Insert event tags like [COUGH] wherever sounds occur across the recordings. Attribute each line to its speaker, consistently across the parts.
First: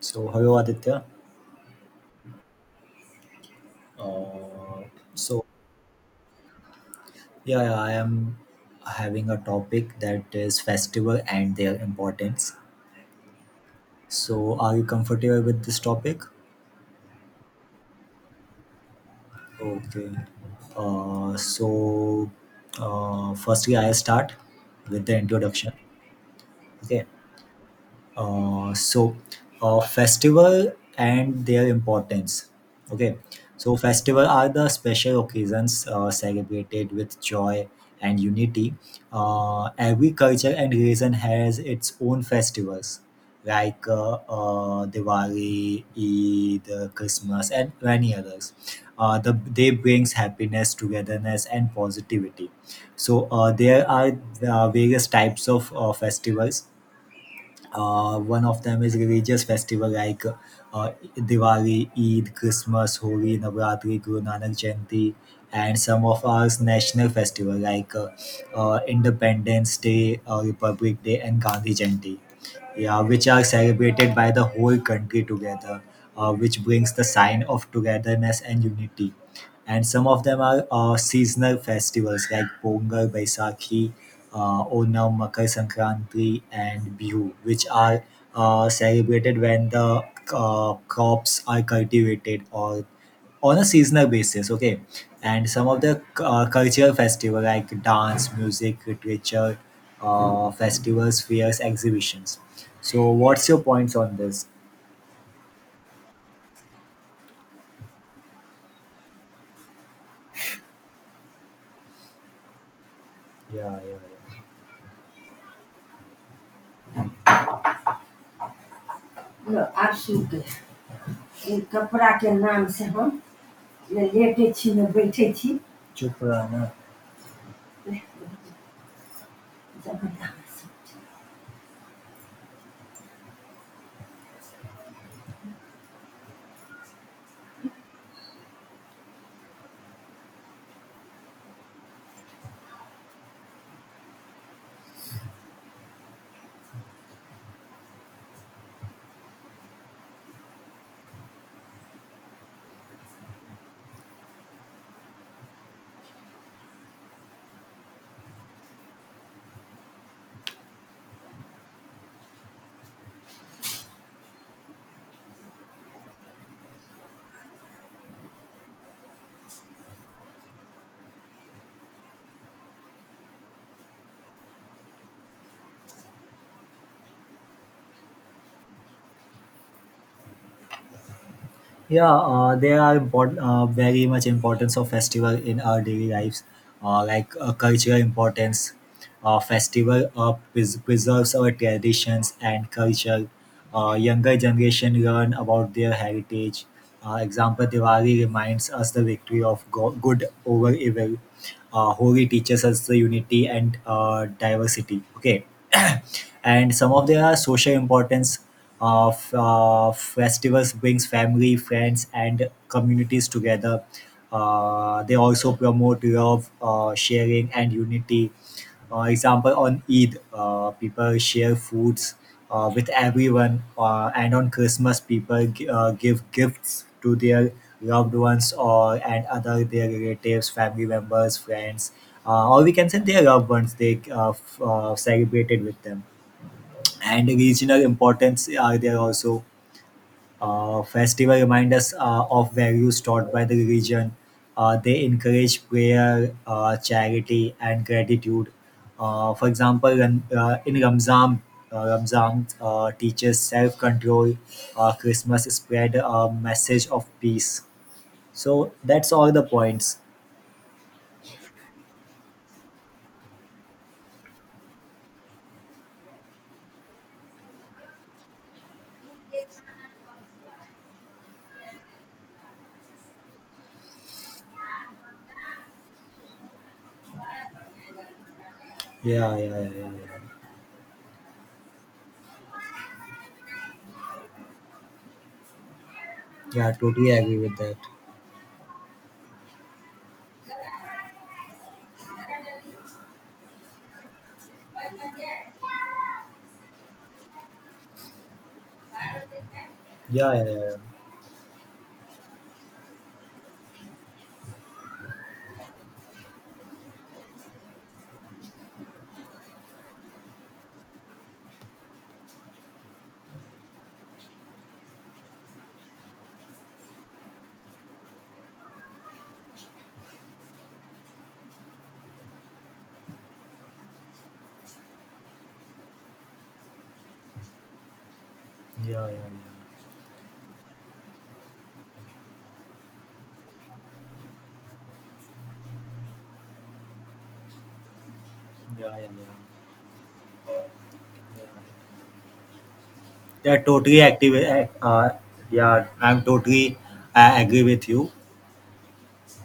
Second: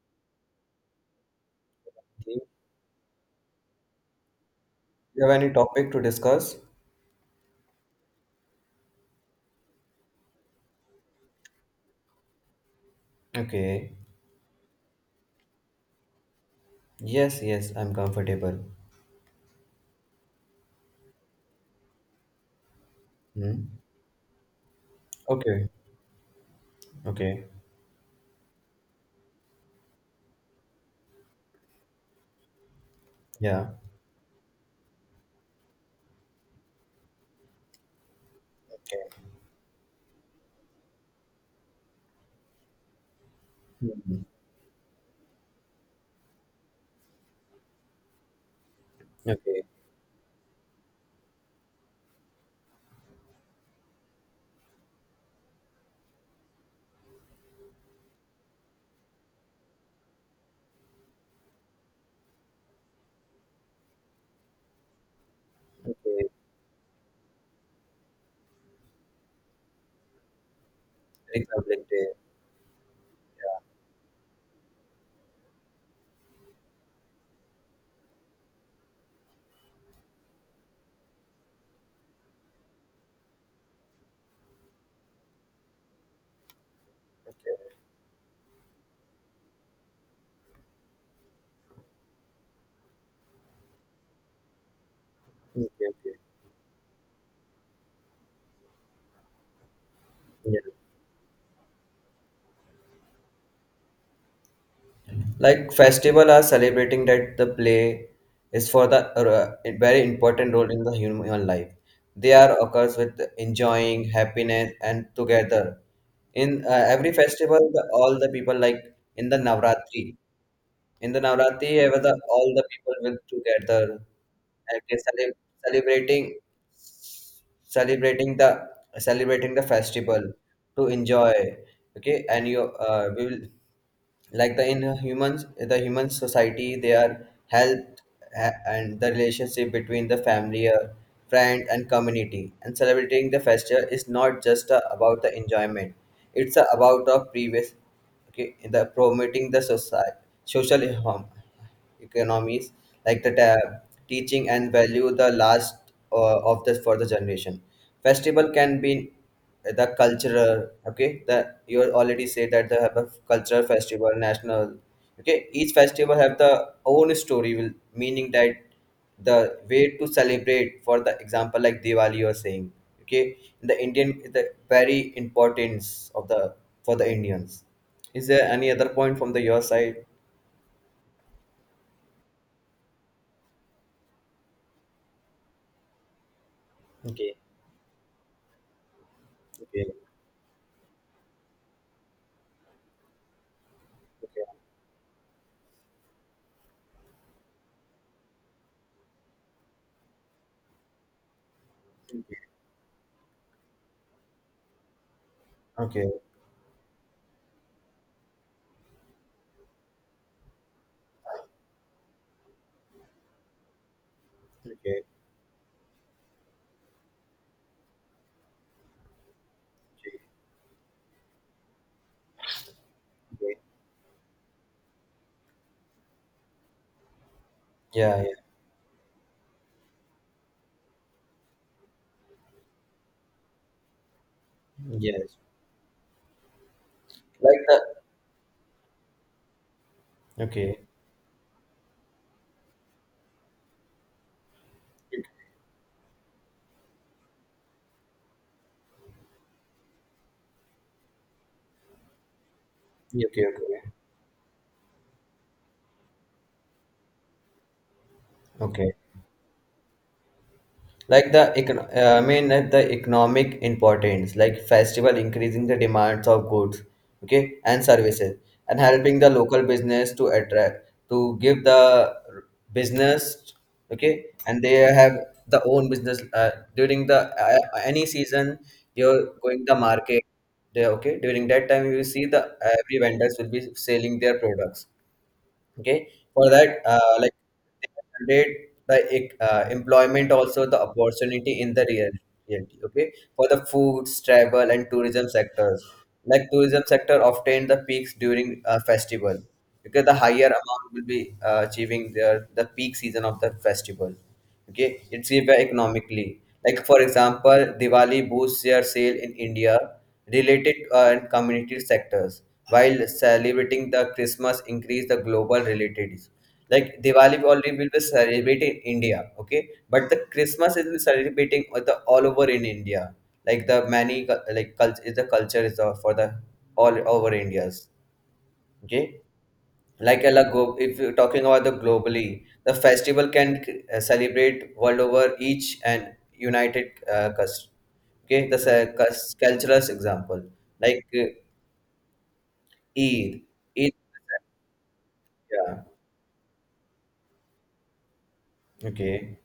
Speaker 1: So, hello Aditya.
Speaker 2: Do
Speaker 1: Uh,
Speaker 2: you have
Speaker 1: So,
Speaker 2: any topic to discuss?
Speaker 1: yeah, I am having a topic that is festival and their importance.
Speaker 2: Okay.
Speaker 1: So, are you comfortable with this topic?
Speaker 2: Yes, yes, I'm comfortable.
Speaker 1: Okay. Uh, so,
Speaker 2: Hmm.
Speaker 1: firstly, I'll start with the
Speaker 2: Okay,
Speaker 1: introduction. Okay.
Speaker 2: okay.
Speaker 1: uh, so festival and their importance, okay.
Speaker 2: Yeah.
Speaker 1: So festival are the special occasions, celebrated with joy and unity.
Speaker 2: Okay.
Speaker 1: Every culture and region has its own festivals like
Speaker 2: Hmm.
Speaker 1: Diwali, Eid, Christmas, and many others.
Speaker 2: Okay.
Speaker 1: They brings happiness, togetherness, and positivity. So there are various types of festivals. One of them is religious festival like Diwali, Eid, Christmas, Holi, Navratri, Guru Nanak Jayanti, and some of
Speaker 2: Okay.
Speaker 1: our national festival like Independence Day, Republic Day, and Gandhi
Speaker 2: Republic Day.
Speaker 1: Jayanti. Yeah, which are celebrated by the whole country together, which brings the sign of togetherness and unity. And some of them are seasonal festivals like Pongal, Baisakhi, Onam, Makar Sankranti, and Bihu, which
Speaker 2: Okay.
Speaker 1: are celebrated when the crops are cultivated or on a seasonal basis. Okay, and
Speaker 2: Okay.
Speaker 1: some of the
Speaker 2: Okay.
Speaker 1: cultural festival like dance, music, literature,
Speaker 2: Yeah.
Speaker 1: festivals, fairs, exhibitions. So, what's your points on this?
Speaker 2: Like festival are celebrating that the play is for the a very important role in the human life. They are occurs with
Speaker 1: Yeah,
Speaker 2: enjoying
Speaker 1: yeah,
Speaker 2: happiness and together. In every festival, all the people like
Speaker 1: yeah.
Speaker 2: in the
Speaker 1: No,
Speaker 2: Navratri.
Speaker 1: absolutely.
Speaker 2: In the
Speaker 1: E
Speaker 2: Navratri,
Speaker 1: कपड़ाके
Speaker 2: all the
Speaker 1: नामसँ
Speaker 2: people will
Speaker 1: हम
Speaker 2: together
Speaker 1: लेटै छी
Speaker 2: and
Speaker 1: ने
Speaker 2: they
Speaker 1: बैठै छी चुप
Speaker 2: celebrating
Speaker 1: रहना
Speaker 2: celebrating the celebrating the festival
Speaker 1: जबरदस्त.
Speaker 2: to enjoy. Okay, and you we will like the in humans the human society they are health and the relationship between the family, friend, and community, and celebrating the festival is not just about the enjoyment. It's about the previous. Okay, in the promoting the society social economies, like the teaching and value the last of the for the generation. Festival can be the cultural. Okay, the you already said that they have a cultural festival national. Okay, each festival have the own story will meaning that the way to celebrate, for the example like Diwali you're saying. Okay, the Indian the very importance of the for the Indians. Is there any other point from the your side?
Speaker 1: Yeah, there are important, very much importance of festival in our daily lives, like
Speaker 2: Okay.
Speaker 1: cultural importance. Uh,
Speaker 2: Okay,
Speaker 1: festival uh, pres- preserves our traditions and culture. Younger
Speaker 2: okay,
Speaker 1: generation learn about their heritage. Example, Diwali reminds us the victory of good over evil. Holi teaches us the unity and diversity. Okay,
Speaker 2: okay,
Speaker 1: [CLEARS THROAT] and some of their social importance of festivals brings family friends and communities together.
Speaker 2: okay,
Speaker 1: They also promote love, sharing and unity. Example, on eid people share foods with
Speaker 2: okay.
Speaker 1: everyone, and on christmas people give gifts to their loved
Speaker 2: Yeah. Yeah.
Speaker 1: ones or and other their relatives family members friends, or we can say their loved ones, they
Speaker 2: Yes.
Speaker 1: celebrated with them. And
Speaker 2: Like the.
Speaker 1: regional importance are there also.
Speaker 2: Okay,
Speaker 1: Festival remind us of values taught by the religion. They encourage prayer, charity, and gratitude. For example, in Ramzan, Ramzan teaches
Speaker 2: okay, okay,
Speaker 1: self-control. Christmas spread a message of peace. So
Speaker 2: okay.
Speaker 1: that's all the points.
Speaker 2: like the econ- I mean like the economic importance like festival increasing the demands of goods okay and services and helping the local business to attract to give the business okay and they have the own business during the any season you're
Speaker 1: Yeah, yeah, yeah,
Speaker 2: going
Speaker 1: yeah,
Speaker 2: the market
Speaker 1: yeah.
Speaker 2: there okay during that time you will see the every vendors will be selling their products okay for
Speaker 1: Yeah,
Speaker 2: that
Speaker 1: totally
Speaker 2: like
Speaker 1: agree with that.
Speaker 2: they can the ec- employment also the opportunity in the real- reality okay for the foods travel and tourism sectors like tourism sector obtain the peaks during a festival because the
Speaker 1: Yeah, yeah,
Speaker 2: higher
Speaker 1: yeah,
Speaker 2: amount will be achieving their the peak season of the festival okay it's give economically like for example diwali boosts their sale in india related and community sectors while celebrating the christmas increase the global relatives like diwali already will be celebrated in india okay but the christmas is celebrating with the all over in india like the many cu- like culture is the, for the all over indias
Speaker 1: yeah, yeah, yeah,
Speaker 2: okay
Speaker 1: yeah,
Speaker 2: like a la- glo- if you're talking about the globally the festival can celebrate world over each and united cus- okay the
Speaker 1: yeah, yeah,
Speaker 2: cus- cultural example like
Speaker 1: yeah, yeah.
Speaker 2: eid
Speaker 1: Yeah,
Speaker 2: eid
Speaker 1: totally active.
Speaker 2: yeah
Speaker 1: Yeah, I'm totally agree with you.
Speaker 2: okay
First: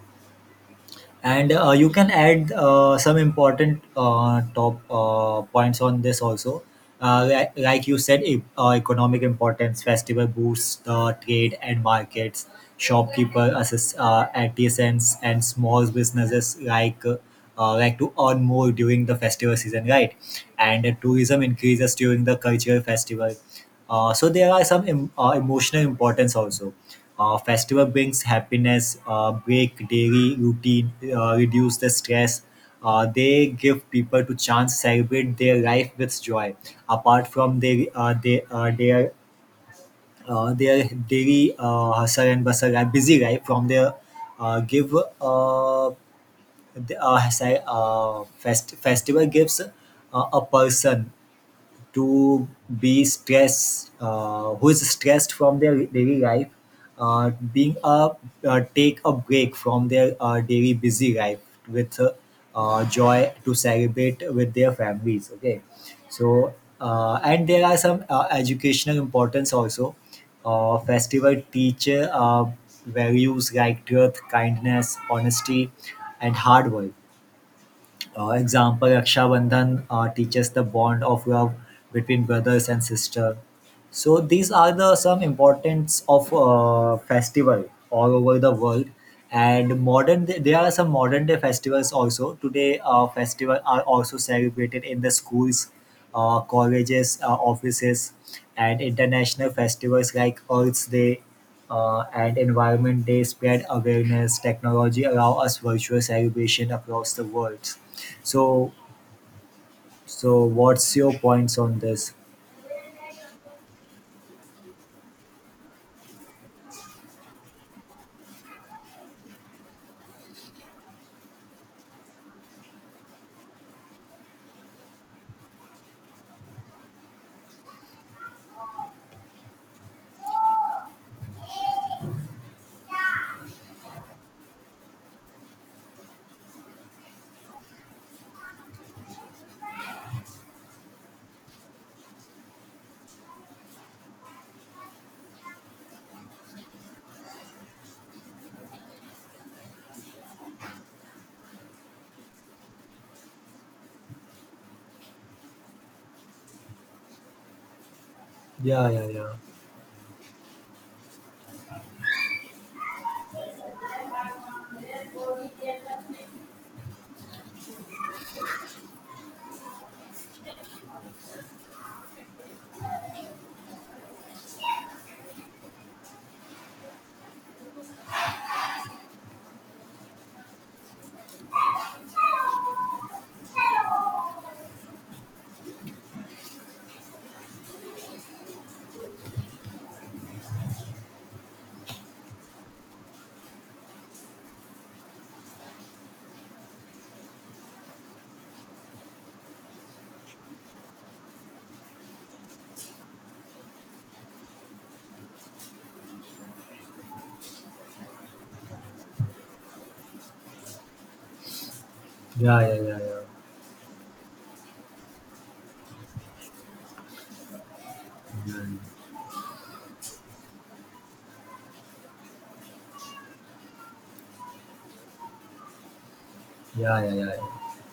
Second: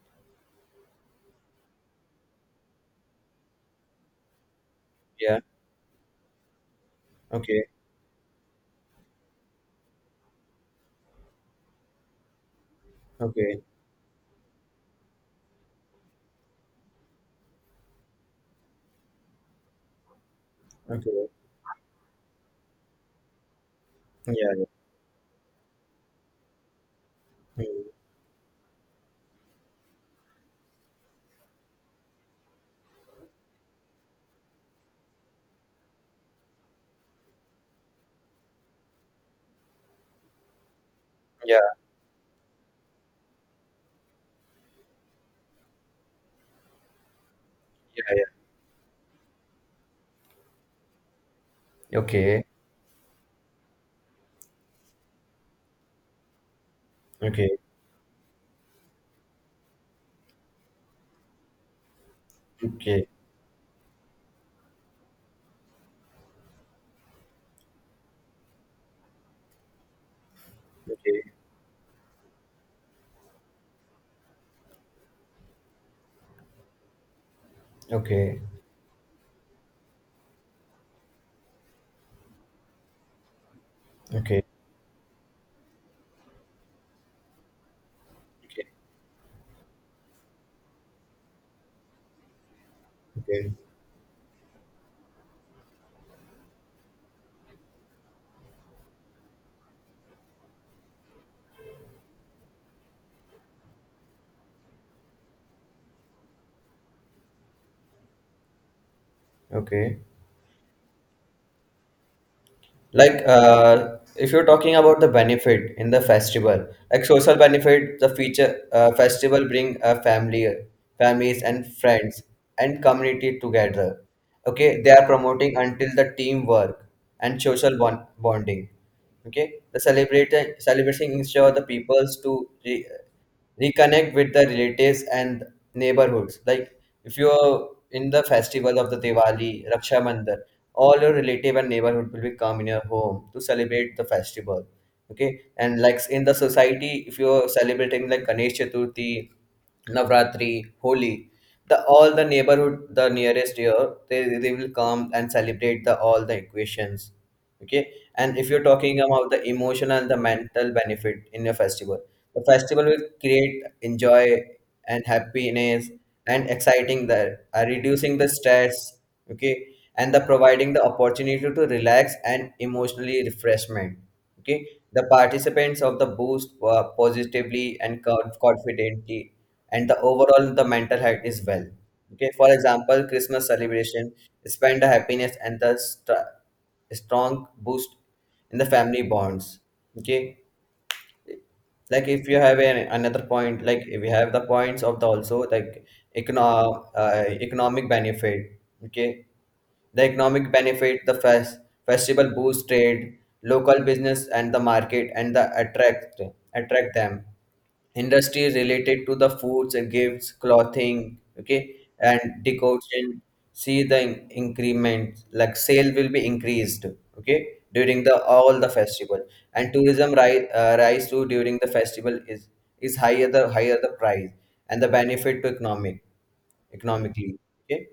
Speaker 1: And you can add some important top
Speaker 2: yeah
Speaker 1: points on this also.
Speaker 2: okay
Speaker 1: Like you said, economic importance, festival boosts the trade and markets, shopkeeper,
Speaker 2: okay
Speaker 1: assist, artisans, and small businesses like to earn more during the festival season, right? And the
Speaker 2: okay
Speaker 1: tourism increases during the cultural festival. So
Speaker 2: yeah
Speaker 1: there are
Speaker 2: yeah
Speaker 1: some emotional importance also. Festival
Speaker 2: Mm.
Speaker 1: brings happiness, break daily routine, reduce the stress. They give people to chance celebrate their life with joy, apart from their daily
Speaker 2: yeah
Speaker 1: hustle and bustle, busy life. From their give the si-
Speaker 2: yeah, yeah.
Speaker 1: fest- Festival gives a person
Speaker 2: okay
Speaker 1: to be stressed, who is stressed from their daily life,
Speaker 2: okay
Speaker 1: being a take a break from their daily busy life with
Speaker 2: okay
Speaker 1: joy to celebrate with their families, okay? So and there are some educational importance also.
Speaker 2: okay
Speaker 1: Festival teacher values like truth, kindness, honesty and hard work.
Speaker 2: okay
Speaker 1: Example, Raksha Bandhan teaches the bond of love between brothers and sister. So
Speaker 2: okay,
Speaker 1: these are the some importance of festival all over the
Speaker 2: okay,
Speaker 1: world. And modern day, there are some modern day festivals also. Today,
Speaker 2: okay,
Speaker 1: festival are also celebrated in the schools, colleges, offices, and international festivals like Earth Day and Environment Day spread awareness. Technology allow us virtual celebration across the world. So,
Speaker 2: okay.
Speaker 1: so what's your points on this?
Speaker 2: Like if you're talking about the benefit in the festival, like social benefit. The feature festival bring family families and friends and community together. Okay, they are promoting until the teamwork and social bonding. Okay, the celebrating ensure the peoples to reconnect with the relatives and neighborhoods. Like if you're in the festival of the Diwali, Raksha Bandhan, all your relative and neighborhood will be come in your home to celebrate the festival. Okay, and like in the society, if you're celebrating like Ganesh Chaturthi, Navratri, Holi, the all the neighborhood, the nearest year, they will come and celebrate the all the equations. Okay, and if you're
Speaker 1: Yeah,
Speaker 2: talking
Speaker 1: yeah,
Speaker 2: about
Speaker 1: yeah,
Speaker 2: the emotional and the mental benefit in a festival, the festival will create enjoy and happiness and exciting there, reducing the stress. Okay, and the providing the opportunity to relax and emotionally refreshment. Okay, the participants of the boost positively and confidently, and the overall the mental health is well. Okay, for example Christmas celebration spend the happiness and the stress, a strong boost in the family bonds. Okay, like if you have another point, like if you have the points of the also like economic benefit. Okay, the economic benefit, the festival boost trade local business and the market, and the attract them industries related to the foods and gifts clothing. Okay, and
Speaker 1: yeah, yeah, yeah, yeah,
Speaker 2: decoction, see the increment, like sale will be increased. Okay, during the all
Speaker 1: yeah,
Speaker 2: the festival, and tourism rise, too, during the festival is higher the price, and the benefit to economic
Speaker 1: yeah, yeah,
Speaker 2: economically.
Speaker 1: yeah.
Speaker 2: Okay.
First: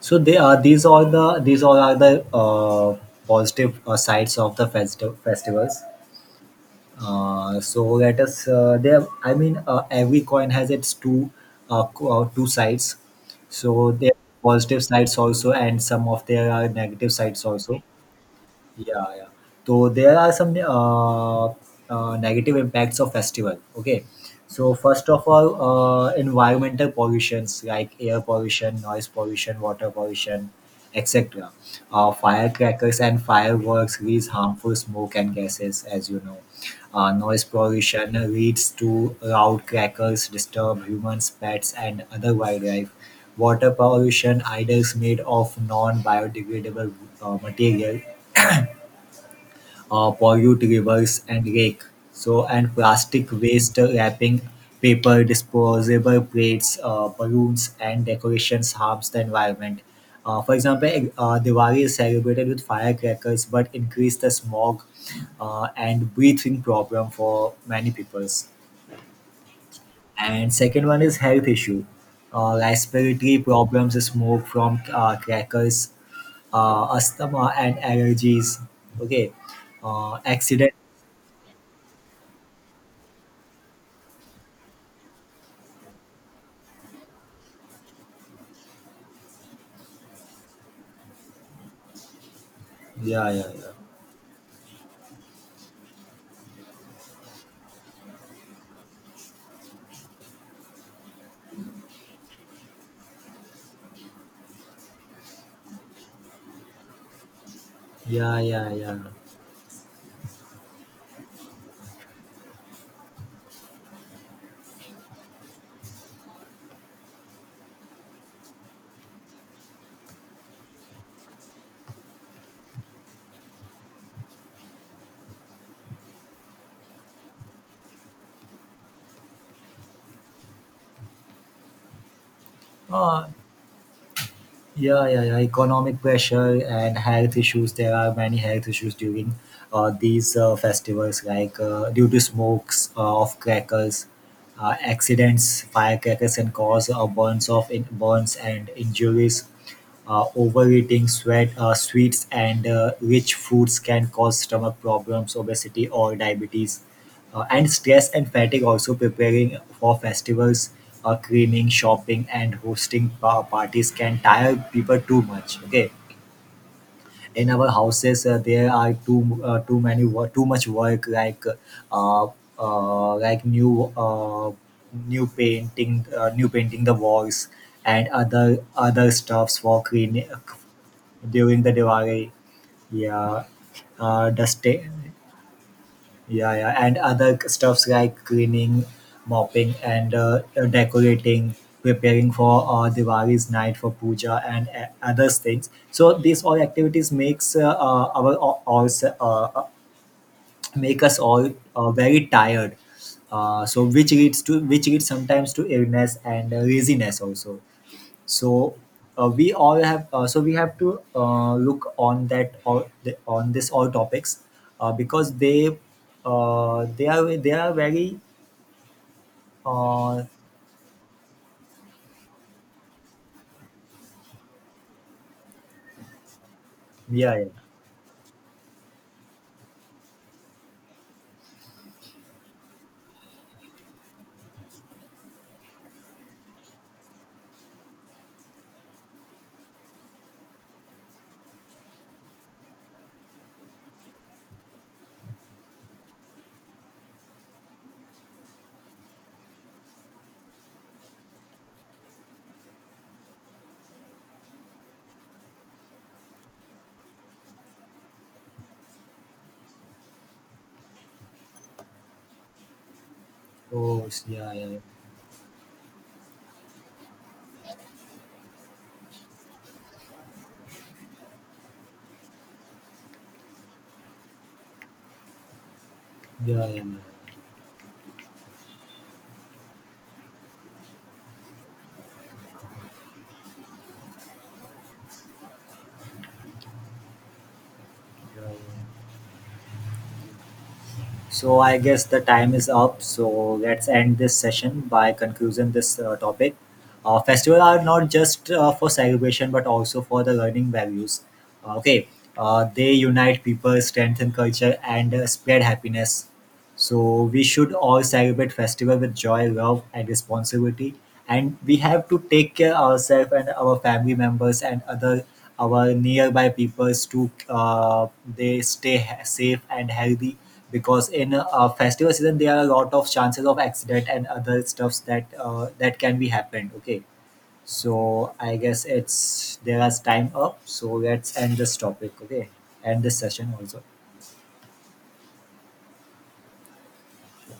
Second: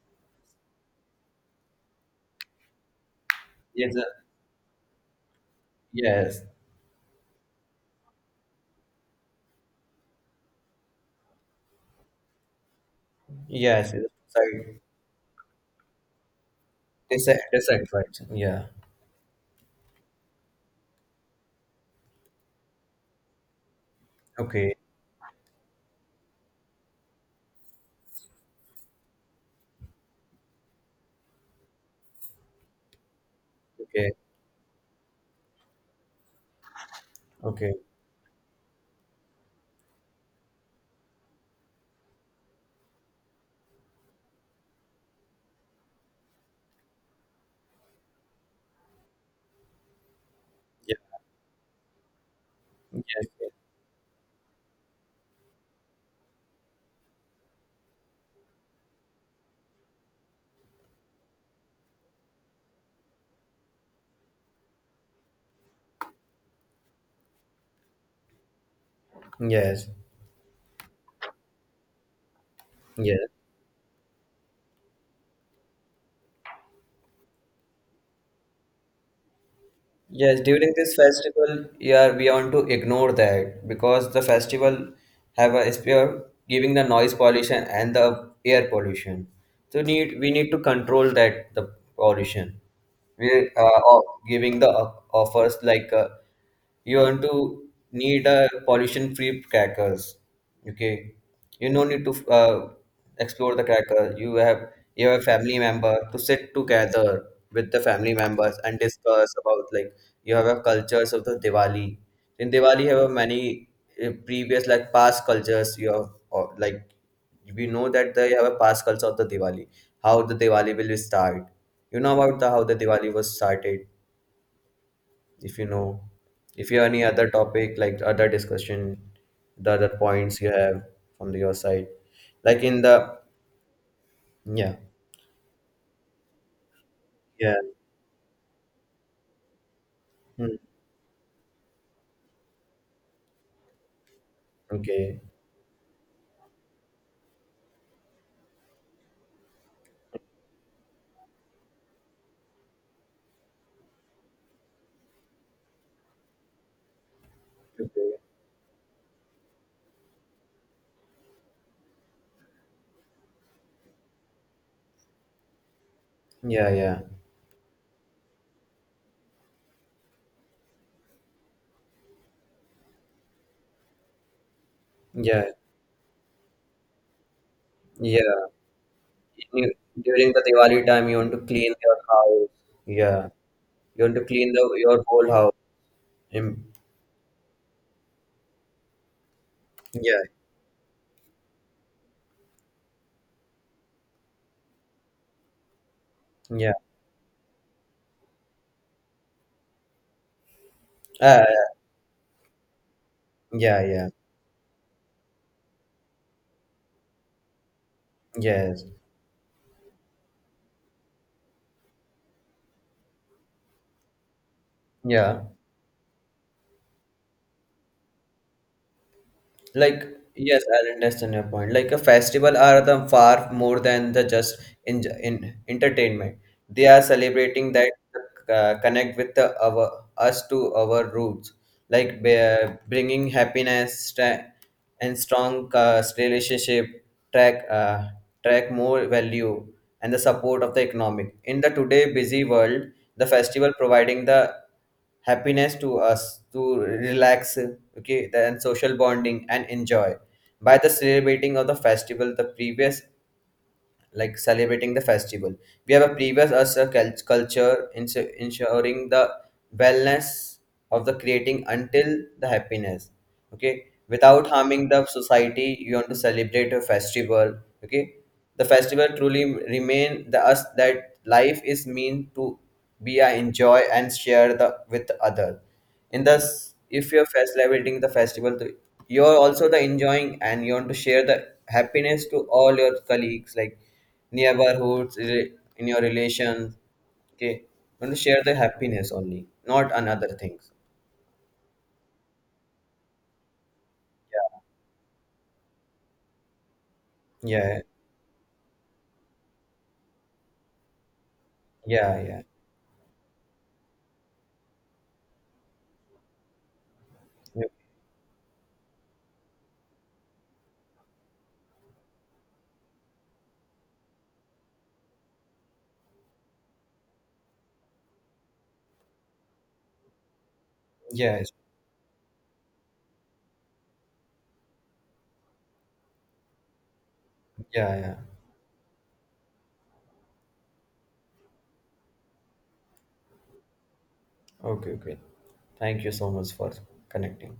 Speaker 1: So they are these all are the positive
Speaker 2: Yes,
Speaker 1: sides of the festivals.
Speaker 2: yes,
Speaker 1: So let us there. I mean, every coin has its two two sides.
Speaker 2: yes.
Speaker 1: So there are
Speaker 2: Sorry.
Speaker 1: positive sides also, and some of there are negative
Speaker 2: this
Speaker 1: sides
Speaker 2: this
Speaker 1: also.
Speaker 2: right. Yeah.
Speaker 1: Yeah, yeah. So there are some negative impacts of festival. Okay, so
Speaker 2: Okay,
Speaker 1: first of all, environmental pollutions like air pollution, noise pollution, water pollution, etc. Firecrackers and fireworks
Speaker 2: okay,
Speaker 1: release harmful smoke and gases, as you know. Noise
Speaker 2: okay.
Speaker 1: pollution leads to loud crackers, disturb humans, pets, and other wildlife. Water pollution, idols made of non-biodegradable material pollute
Speaker 2: Yeah.
Speaker 1: rivers and lake. So and
Speaker 2: Yes,
Speaker 1: plastic
Speaker 2: yes,
Speaker 1: waste wrapping paper, disposable plates, balloons, and decorations harms the environment. For example, Diwali is celebrated with firecrackers, but increase the smog and breathing problem for many peoples.
Speaker 2: yes,
Speaker 1: And second one is health issue,
Speaker 2: yes.
Speaker 1: respiratory problems, smoke from crackers, asthma and allergies. Okay,
Speaker 2: Yes, during
Speaker 1: accident.
Speaker 2: this festival, yeah, we want to ignore that because the festival have a spear giving the noise pollution and the air pollution. So need we need to control that the pollution. We
Speaker 1: Yeah, yeah,
Speaker 2: are
Speaker 1: yeah.
Speaker 2: giving the offers like, you want to need a pollution free crackers. Okay, you no need to explore the cracker. You have a family member to sit together with the family
Speaker 1: Yeah,
Speaker 2: members
Speaker 1: yeah,
Speaker 2: and
Speaker 1: yeah.
Speaker 2: discuss about like you have a cultures of the Diwali. In Diwali you have many previous like past cultures you have, or like we know that they have a past culture of the Diwali. How the Diwali will start? You know about the how the Diwali was started? If you know, if you have any other topic like other discussion, the other points you have from your side, like in the.
Speaker 1: Uh,
Speaker 2: Yeah,
Speaker 1: yeah, yeah, yeah. Economic pressure and health
Speaker 2: yeah.
Speaker 1: issues. There are many health issues during these
Speaker 2: Hmm.
Speaker 1: festivals, like due to smokes of crackers,
Speaker 2: Okay,
Speaker 1: accidents, firecrackers, and cause burns and injuries. Overeating sweet, sweets and rich foods can cause stomach problems, obesity, or diabetes, and stress
Speaker 2: okay.
Speaker 1: and fatigue. Also, preparing for festivals, cleaning, shopping, and hosting parties can tire people too much. Okay,
Speaker 2: Yeah, yeah,
Speaker 1: in our houses, there are too too many wo- too much work like uh, uh, like new uh,
Speaker 2: yeah.
Speaker 1: new painting the walls and
Speaker 2: Yeah.
Speaker 1: other other stuffs
Speaker 2: You-
Speaker 1: for cleaning
Speaker 2: during the Diwali time you want to
Speaker 1: during the
Speaker 2: clean your
Speaker 1: Diwali.
Speaker 2: house. Yeah,
Speaker 1: Yeah,
Speaker 2: you want to clean the
Speaker 1: dusty.
Speaker 2: your whole house.
Speaker 1: Yeah,
Speaker 2: Im-
Speaker 1: yeah, and other stuffs like cleaning, mopping, and
Speaker 2: yeah
Speaker 1: decorating, preparing for Diwali's night for puja and other things. So these all
Speaker 2: yeah.
Speaker 1: activities uh, uh, make us
Speaker 2: uh,
Speaker 1: all very tired.
Speaker 2: yeah yeah.
Speaker 1: Which leads sometimes to illness and laziness also. so
Speaker 2: Yes.
Speaker 1: we all have so we have to look on that or the, on this all topics, because
Speaker 2: Yeah.
Speaker 1: they are very
Speaker 2: Like,
Speaker 1: uh,
Speaker 2: yes, I understand your point. Like a festival are the far more than the just in entertainment. They are
Speaker 1: yeah, yeah,
Speaker 2: celebrating that, connect with our us to our roots, like bringing happiness, and strong relationship, track uh, track more value, and the support of the economic in the today busy world. The festival providing the happiness to us to relax. Okay, and social bonding and enjoy by the celebrating of the festival the previous, like celebrating the festival. We have a previous us a culture ensuring the wellness of the creating until the happiness. Okay,
Speaker 1: oh
Speaker 2: without
Speaker 1: yeah, yeah, yeah,
Speaker 2: harming the society, you want to celebrate a festival. Okay, the festival truly remain the us that life is mean to be a enjoy and share the with other in the.
Speaker 1: yeah, yeah,
Speaker 2: If you're
Speaker 1: yeah,
Speaker 2: fest celebrating the festival, you're also the enjoying and you want to share the happiness to all your colleagues like neighborhoods in your relations. Okay, you want to share the
Speaker 1: yeah.
Speaker 2: happiness only, not another things.
Speaker 1: So I guess the time is up. So let's end this session by concluding this topic. Festivals
Speaker 2: Yeah,
Speaker 1: are not just for celebration, but also for the learning values. Okay,
Speaker 2: yeah, yeah, yeah,
Speaker 1: they unite people, strengthen culture, and spread happiness. So we
Speaker 2: yeah,
Speaker 1: should all celebrate festival with joy, love, and responsibility. And we have to take care ourselves and our family members and other our nearby peoples to safe and healthy, because in
Speaker 2: yeah,
Speaker 1: festival season there are a lot of chances of accident and other stuffs that that can be happened. Okay,
Speaker 2: yeah, yeah.
Speaker 1: so I guess it's there is time up. So let's end this topic. Okay, end this session also.
Speaker 2: Okay, okay. Thank you so much for connecting.